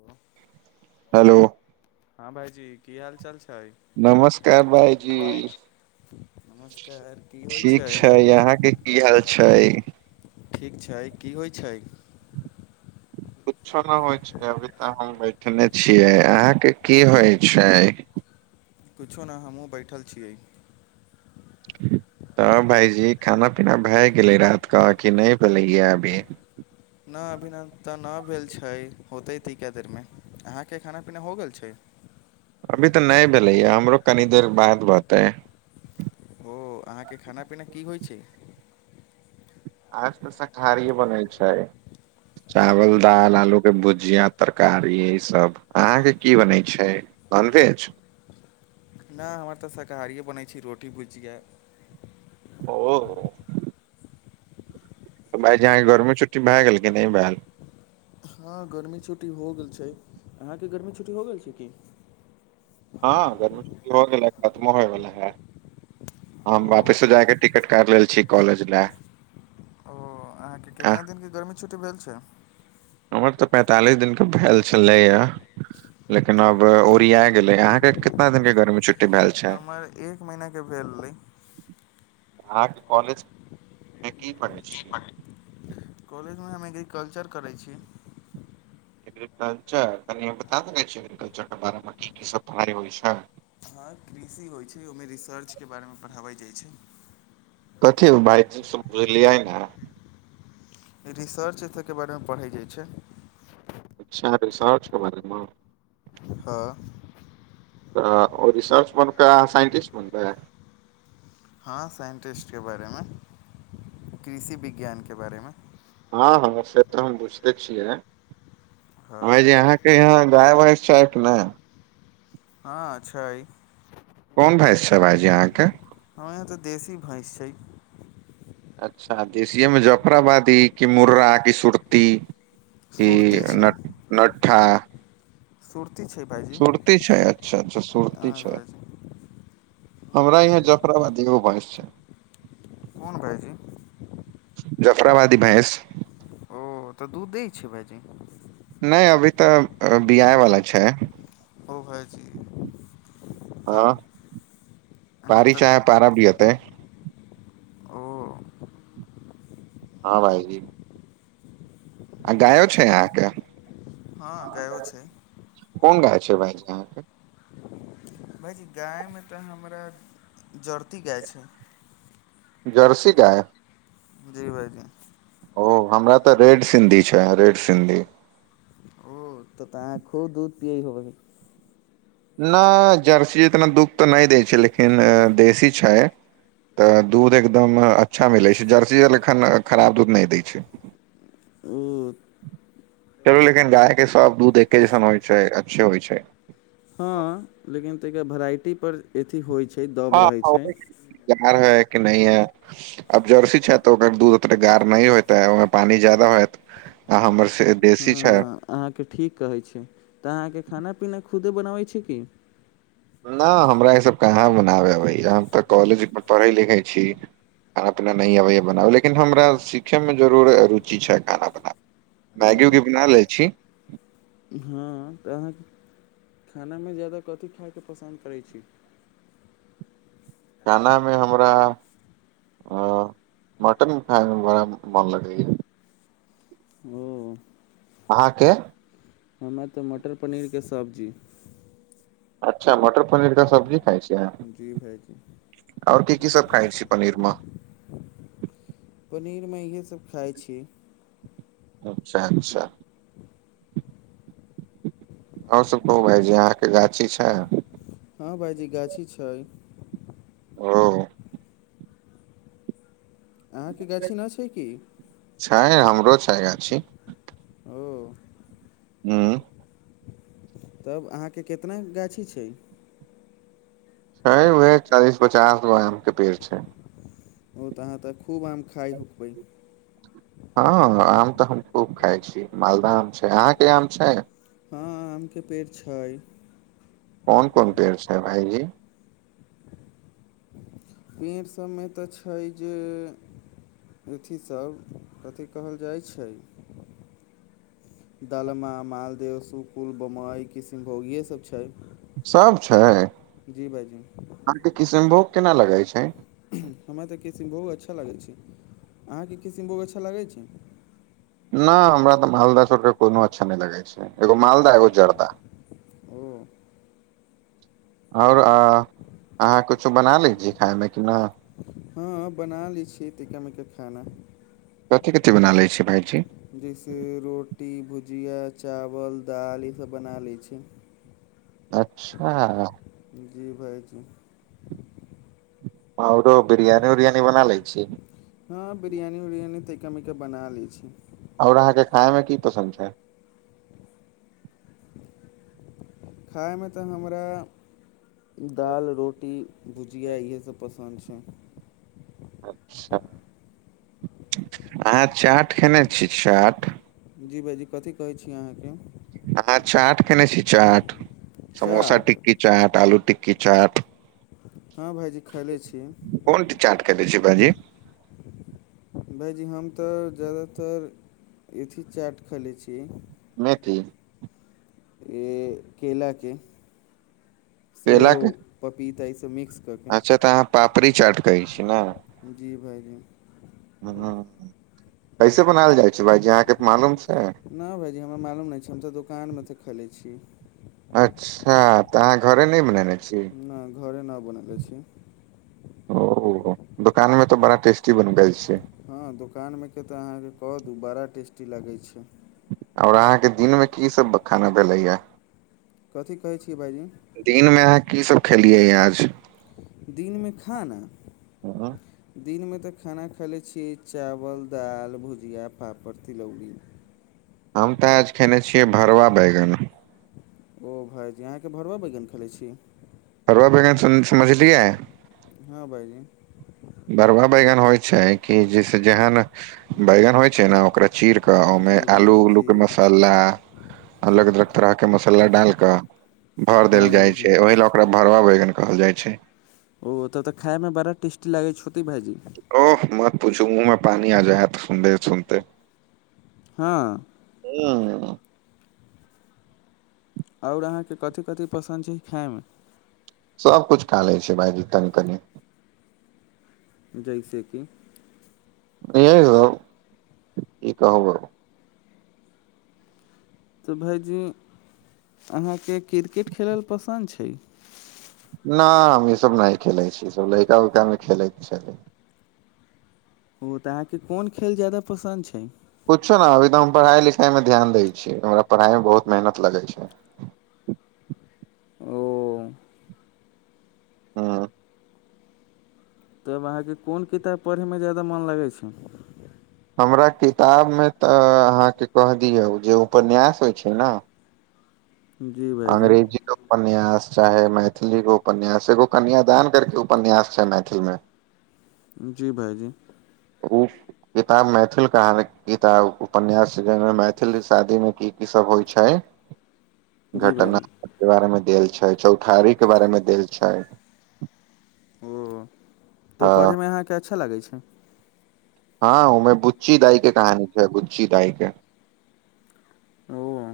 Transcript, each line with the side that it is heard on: left: हेल [unintelligible]
right: हेलो
left: हँ भाइजी की हालचाल छै
right: नमस्कार भाइजी
left: नमस्कार की होइ
right: ठीक छै यहा के की हाल छै
left: ठीक छै की होइत छै
right: उच्छना होइ छै अभी तऽ हम बैठने छियै अहाँके की होइ छै
left: कुछो नह हमहहुँ बैठल छियै
right: तऽ भायजी खाना पीना भए गेलै रात क कि नहि भेलै या अभी
left: न अभी न तऽ नहि भेल छै होते ती कए देरमे अहाँके खाना पीना हो गेल छै
right: अभी तऽ नहि भेलैय हमरो कनी देर बाद बतै
left: ओ अहाँके खाना पीना की होइ छै
right: आज तऽ शाकाहारी बनै छै चावल दाल आलू के भुजिया तरकारी इ सब अहाँके की बनै छैय ननवेज
left: न हमर तऽ शाकाहारियए बनै छै रोटी भुजिया
right: ओ तऽ भाय जी अहाँके गर्मी छु्टी भय गेल कि नहि भय भेल
left: हँ गर्मी छुट्टी हो गेल छै अहाँके गर्मी छुट्टी हो गेल छै की
right: हँ गर्मी छुट्टी हो गेल हँ खत्मो होयवला हा हम
left: ओ
right: वापिसो जायके टिकट काटि लेले छिय कॉलेज लाए
left: ओ अहाँके कितना दिनके गर्मी छुट्टी भेल छै
right: हमर तऽ पैंतालिस दिनके भेल छलैए लेकिन अब ओरिया गेले अहाँ के कितना दिन के गर्मी छुटी
left: हमर एक महिना के भेलय
right: अहाँके कॉलेज मे की पढ़य
left: की पढ़य कॉलेजमे हम एग्रीकल्चर करैय छी
right: एग्रीकल्चर कनि ओयमे बता सकै छिय एग्रीकल्चर के बारे मे की की सब पढ़ाइ होइ छैय
left: हाँ कृषि होइ छैय ओहिमे रिसर्च के बारे मे पढ़ावै जाइ छैय
right: कथी बाइसँ बुझलियै ने [inaudible]
left: रिसर्च एहि सभके बारेमे पढ़ैय जाइय छैय
right: साह रिचर्सके बारेमे
left: हँ
right: तऽ ओ रिसर्च बनके अहाँ साइन्टिस्ट बनबैह
left: हँ साइन्टिस्टके बारेमे कृषि विज्ञानके बारेमे
right: हँ हँ से तऽ हम बुझिते छियै
left: हँ
right: भाई जी अहाँके यहाँ गाय वाय छैत ने
left: हँ छै
right: कोन भांइस छै भाइजी अहाँके
left: हँ तऽ देशी भैंस छै
right: अच्छा देसियएमे जफराबादी कि मुर्रा कि सुरती की
left: सुरती छै
right: न नठा
left: सुरती छै भाइजी
right: सुुरती छै अच्छा अच्छा सुरती छै
left: अहाँके भाइजी
right: हमरा यहाँ जफराबादी एगो भांइस छै
left: कोन भाईजी
right: जफराबादी भैंस
left: ओ तऽ दूध दै छै भायजी
right: नहि अभी तऽ बिआ वाला छै
left: ओ भाइजी
right: हँ
left: तब अहाँ
right: पारी
left: तऽ
right: चाहे पारा बिएतै
left: ओ
right: हँ भाइजी आ गायो छै अहाँके
left: हँ गायों छै
right: कोन गाय छै भायजी अहाँके
left: भायजी गायमे तऽ हमरा जरती गाय छै
right: जर्सी गाय
left: जी भाइजी
right: ओ हमरा तऽ रेड सिन्धी छै रेड सिन्धी
left: ओ तऽ त अहाँ खूब दूध पियएै होबै
right: नहि जर्सी इतना दुध तऽ नहि दै छै लेकिन देशी छै तऽ दूध एकदम अच्छा मिले छै जर्सी जन एखन खराब दूध न नहि दै छै
left: ओ
right: चलू लेकिन गाय के सभ दूध एके जइसन होइ छै अच्छे होइ छै
left: हँ लेकिन ता वेराइटी पर एथी होइ छै
right: [inaudible]
left: दब रहै छै
right: अब जर्सी छै तऽ ओकर दूध ओते गार नहि होतै ओहिमे पानि ज्यादा होत आ हमर से देशी
left: हँ
right: छै
left: हँ अहाँके ठीक कहै छै तऽ अहाँके खाना पीना खुदे बनाबै छै की
right: नहि हमरा ईसभ कहाँ बनाबे अबैया हम तऽ कॉलेजमे पढ़ै लिखै छी खाना पीना नहि अबैए बनाब लेकिन हमरा सिखैमे जरूर रुचि छै खाना बनाब
left: ओ
right: मैगी उगी बना लै छी
left: हँ तऽ अहाँके खानामे ज्यादा कथी खायके पसन्द करै छी
right: खानामे हमरा मटन खाइमे बड़ा मोन लगैएा
left: ओ
right: अहाँके
left: हमारा तऽ मटर पनीरके सब्जी
right: अच्छा मटर पनीर का सब्जी खाइ छैह
left: जी भायजी
right: ओर की की सब खाइ छी पनीर मे
left: पनीरमे इहे सब खाइ छी
right: अच्छा अच्छा आर सब कहू भायजी अहाँके गाछी छै
left: हँ भाइजी गाछी छै
right: ओ
left: अहाँके गाछी नहि छै की
right: छै हमरो छै गाछी
left: ओ
right: हँ
left: तब अहाँके कितना गाछी छै
right: छै उह चालीस पचास गो आम के पेड़ छै
left: ओ तऽ अहाँ तऽ खूब आम खाइ हुकबै
right: हँ आम तऽ हम खूब खाइ छी मालदह आम छै अहाँके आम छै
left: हँ आम के पेड़ छै
right: कोन कोन पेड़ छ भाइजी
left: पेड़ सभमे तऽ छै जे अथिसभ कथि कहल जाइ छै दलमा मालदेव सुकुल बमइ किशनभोग इएहसभ छै
right: सब छै
left: जी भाइजी
right: अहाँके किसनभोग केना लगै छै
left: हमरा तऽ किशनभोग अच्छा लगैत छै अहाँके किशनभोग अच्छा लागैत छै
right: नहि हमरा तऽ मालदह छोड़ कऽ कोनो अच्छा नहि लगैत छै एगो मालदह एगो जर्दा
left: ह्म
right: और आ अहाँ कुछो बना लै छी खाइमे कि नह
left: हँ बना लैत छियै तैका मैका खाना
right: कथी कथी बना लै छी भाइजी
left: जैसे रोटी भुजिया चावल दाल ईसभ बना लै छी
right: अच्छा
left: जी भाइजी
right: औरो बिरयानी उरियानी बना लै छी
left: हँ बिरयानी उरियानी तैका मैका बना लै छी
right: ओर अहाँके खाय मे की पसन्द छै
left: खायमे तऽ हमरा दालि रोटी भुजिया इएहे सब पसन्द न छैन
right: अच्छा अहाँ चाट खैने छियै चाट
left: जी भायजी कथी कहैत छी अहाँके
right: अहां चाट खेने छी चाट समोसा
left: चाट
right: टिक्की चाट आलू टिक्की चाट
left: हँ भाइजी खयले छियै
right: कोन चाट खैले छियै भायजी
left: भाइजी हम तऽ जादातर अथी चाट खेलै छियै
right: मेथी
left: ई केलाके
right: केला
left: सेव
right: के
left: पपीता ई सब मिक्स कऽ के
right: अच्छा तऽ अहाँ पापड़ी चाट कहै छै न
left: जी भाइजी
right: ह कैसे बनायल जाइ छै भाइजी अहाँके मालूम छै
left: नहि भाइजी हमरा मालूम नहि छै हम तऽ दोकानमे तऽ खेलै छियै
right: अच्छा तऽ अहाँ घरे नहि बनेने छी
left: न घरे न बनैले छी
right: ओ दोकानमे तऽ बड़ा टेस्टी बनबै छै
left: हँ दोकानमे के तऽ अहाँके कह दु बड़ा टेस्टी लागै छै
right: और अहाँके दिनमे की सब खाना भेलैया
left: कथी कहै छियै भाइजी
right: दिन मे अहाँ की सब खेलियै आज
left: दिन मे खाना
right: हँ।
left: दिनमे तऽ खाना खैले छियै चावल दालि भुजिया पापड़ तिलौरी
right: हम तऽ आज खैने छियै भरुवा बैगन
left: ओ भाइजी अहाँके भरुवा बैगन खेलै छी
right: भरुआ बैगन स समझलियै
left: हँ भाईजी
right: भरुआ बैगन होइ छै कि जैसे जेहन बैगन होइ छै ने ओकरे चीर कऽ ओहिमे
left: जी
right: आलू
left: भाइजी
right: उलू
left: जी
right: के मसाला अलग अलग तरह के मसाला डाल कऽ भर देल
left: हँ
right: जाइ
left: भाइजी
right: छै ओहि लऽ ओकरा भरुवा बैगन कहल जाय छै
left: ओ तऽ तऽ खाइमे बड़ा टेस्टी लागैत छ होतै भाईजी
right: ओह मत पूछू मुंह में पानी आ जायत सुनते सुनते
left: हँ
right: ह
left: और अहाँके कथि कथि पसन्द छै खायमे
right: सब कुछु खालै छै भायजी तानी कनी
left: जैस कि
right: यौ कि कहूँ आब
left: तऽ भाइजी अहाँके क्रिकेट खेलल पसन्द छै
right: न हम ई सब नहि खेलै छी सब लैड़का उइका मे खेलेके छल
left: ओ तऽ अहाँके कोन खेल जायादा पसन्द छै
right: कुछो ने अभी तऽ हम पढ़ाई लिखाई मे ध्यान दै छीय हमरा पढ़ाई मे बहुत मेहनत लगै छै
left: ओ
right: हु
left: तब अहाँके कोन किताब पढ़ैमे ज्यादा मोन लगै छै
right: हमरा किताब मे तऽ अहाँके कह दियौ जे उपन्यास होइ छै ने
left: जी भाइजी
right: अंग्रेजी उपन्यास चाहे मैथिली ग उपन्यास एगो कन्याादान करके उपन्यास छै मैथिल में
left: जी भाइजी
right: उ किताब मैथिल कहानी किताब उपन्यास मैथिल शादीमे की की सब होइ छै
left: [inaudible] भाइजी
right: घटना के बारेमे देल छै चौठारी के बारेमे देल छै
left: ओ तऽ ओ
right: अ
left: पढ़ैमे अहाँके अच्छा लागै छै
right: हँ उमे बुच्ची दाई के कहानी छै बुच्ची दाई के
left: ओ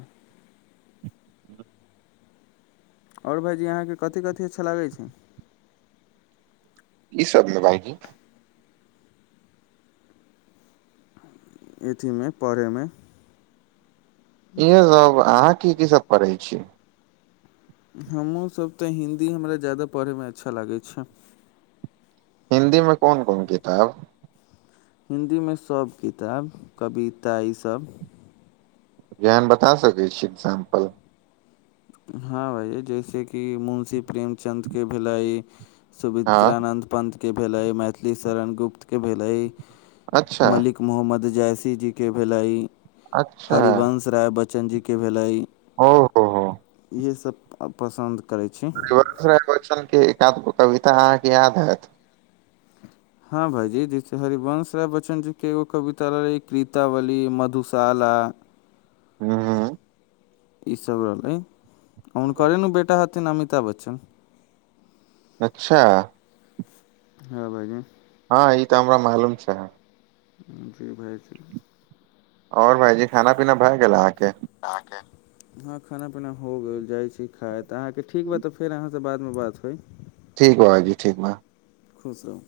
right: [inaudible]
left: और भाइजी अहाँके कथि कथि अच्छा लागै छै
right: ई सब ने भइजी
left: अथीमे पढ़ैमे
right: इहे अब अहाँ की की सब पढ़ै छीय
left: हमहूँसब तऽ हिन्दी हमरा ज्यादा पढ़ैमे अच्छा लागैत छै
right: हिन्दी में कोन कोन किताब
left: हिन्दी मे सब किताब कविता ई सब
right: गियां बता सकै छी एग्जाम्पल
left: हँ भइ जैसे कि मुंशी प्रेमचद के भेलै
right: हँ
left: सुमित्रानन्द पन्तके भेलै मैथिली शरण गुप्त के भेलै
right: अच्छा
left: मलिक मोहम्मद जैसी जीके भेलै
right: अच्छा
left: हरिवंश राय बच्चन जीके भेलै
right: ओ ओ हो
left: इएहे सभ पसन्द करै छी
right: बच्चन के एकध गो कविता अहाँके याद हयत
left: हँ भाइजी जैसे हरिवंश राय बच्चन जीके एगो कविता रहलै क्रीतावली मधुशाला
right: हु हु
left: ईसभ रहलै हुनकरे ने बेटा हथिन अमिताभ बच्चन
right: अच्छा
left: हँ भाईजी
right: हँ ई तऽ हमरा मालूम छै
left: जी भाईजी
right: और भाईजी खाना पीना भए गेल अहाँके
left: अहाँके हँ खाना पीना हो गेल जाइत छी खाय तऽ अहाँके ठीक बात तऽ फेर अहाँसँ बादमे बात होइ
right: ठीक भाइजी ठीक बा
left: खुश रहू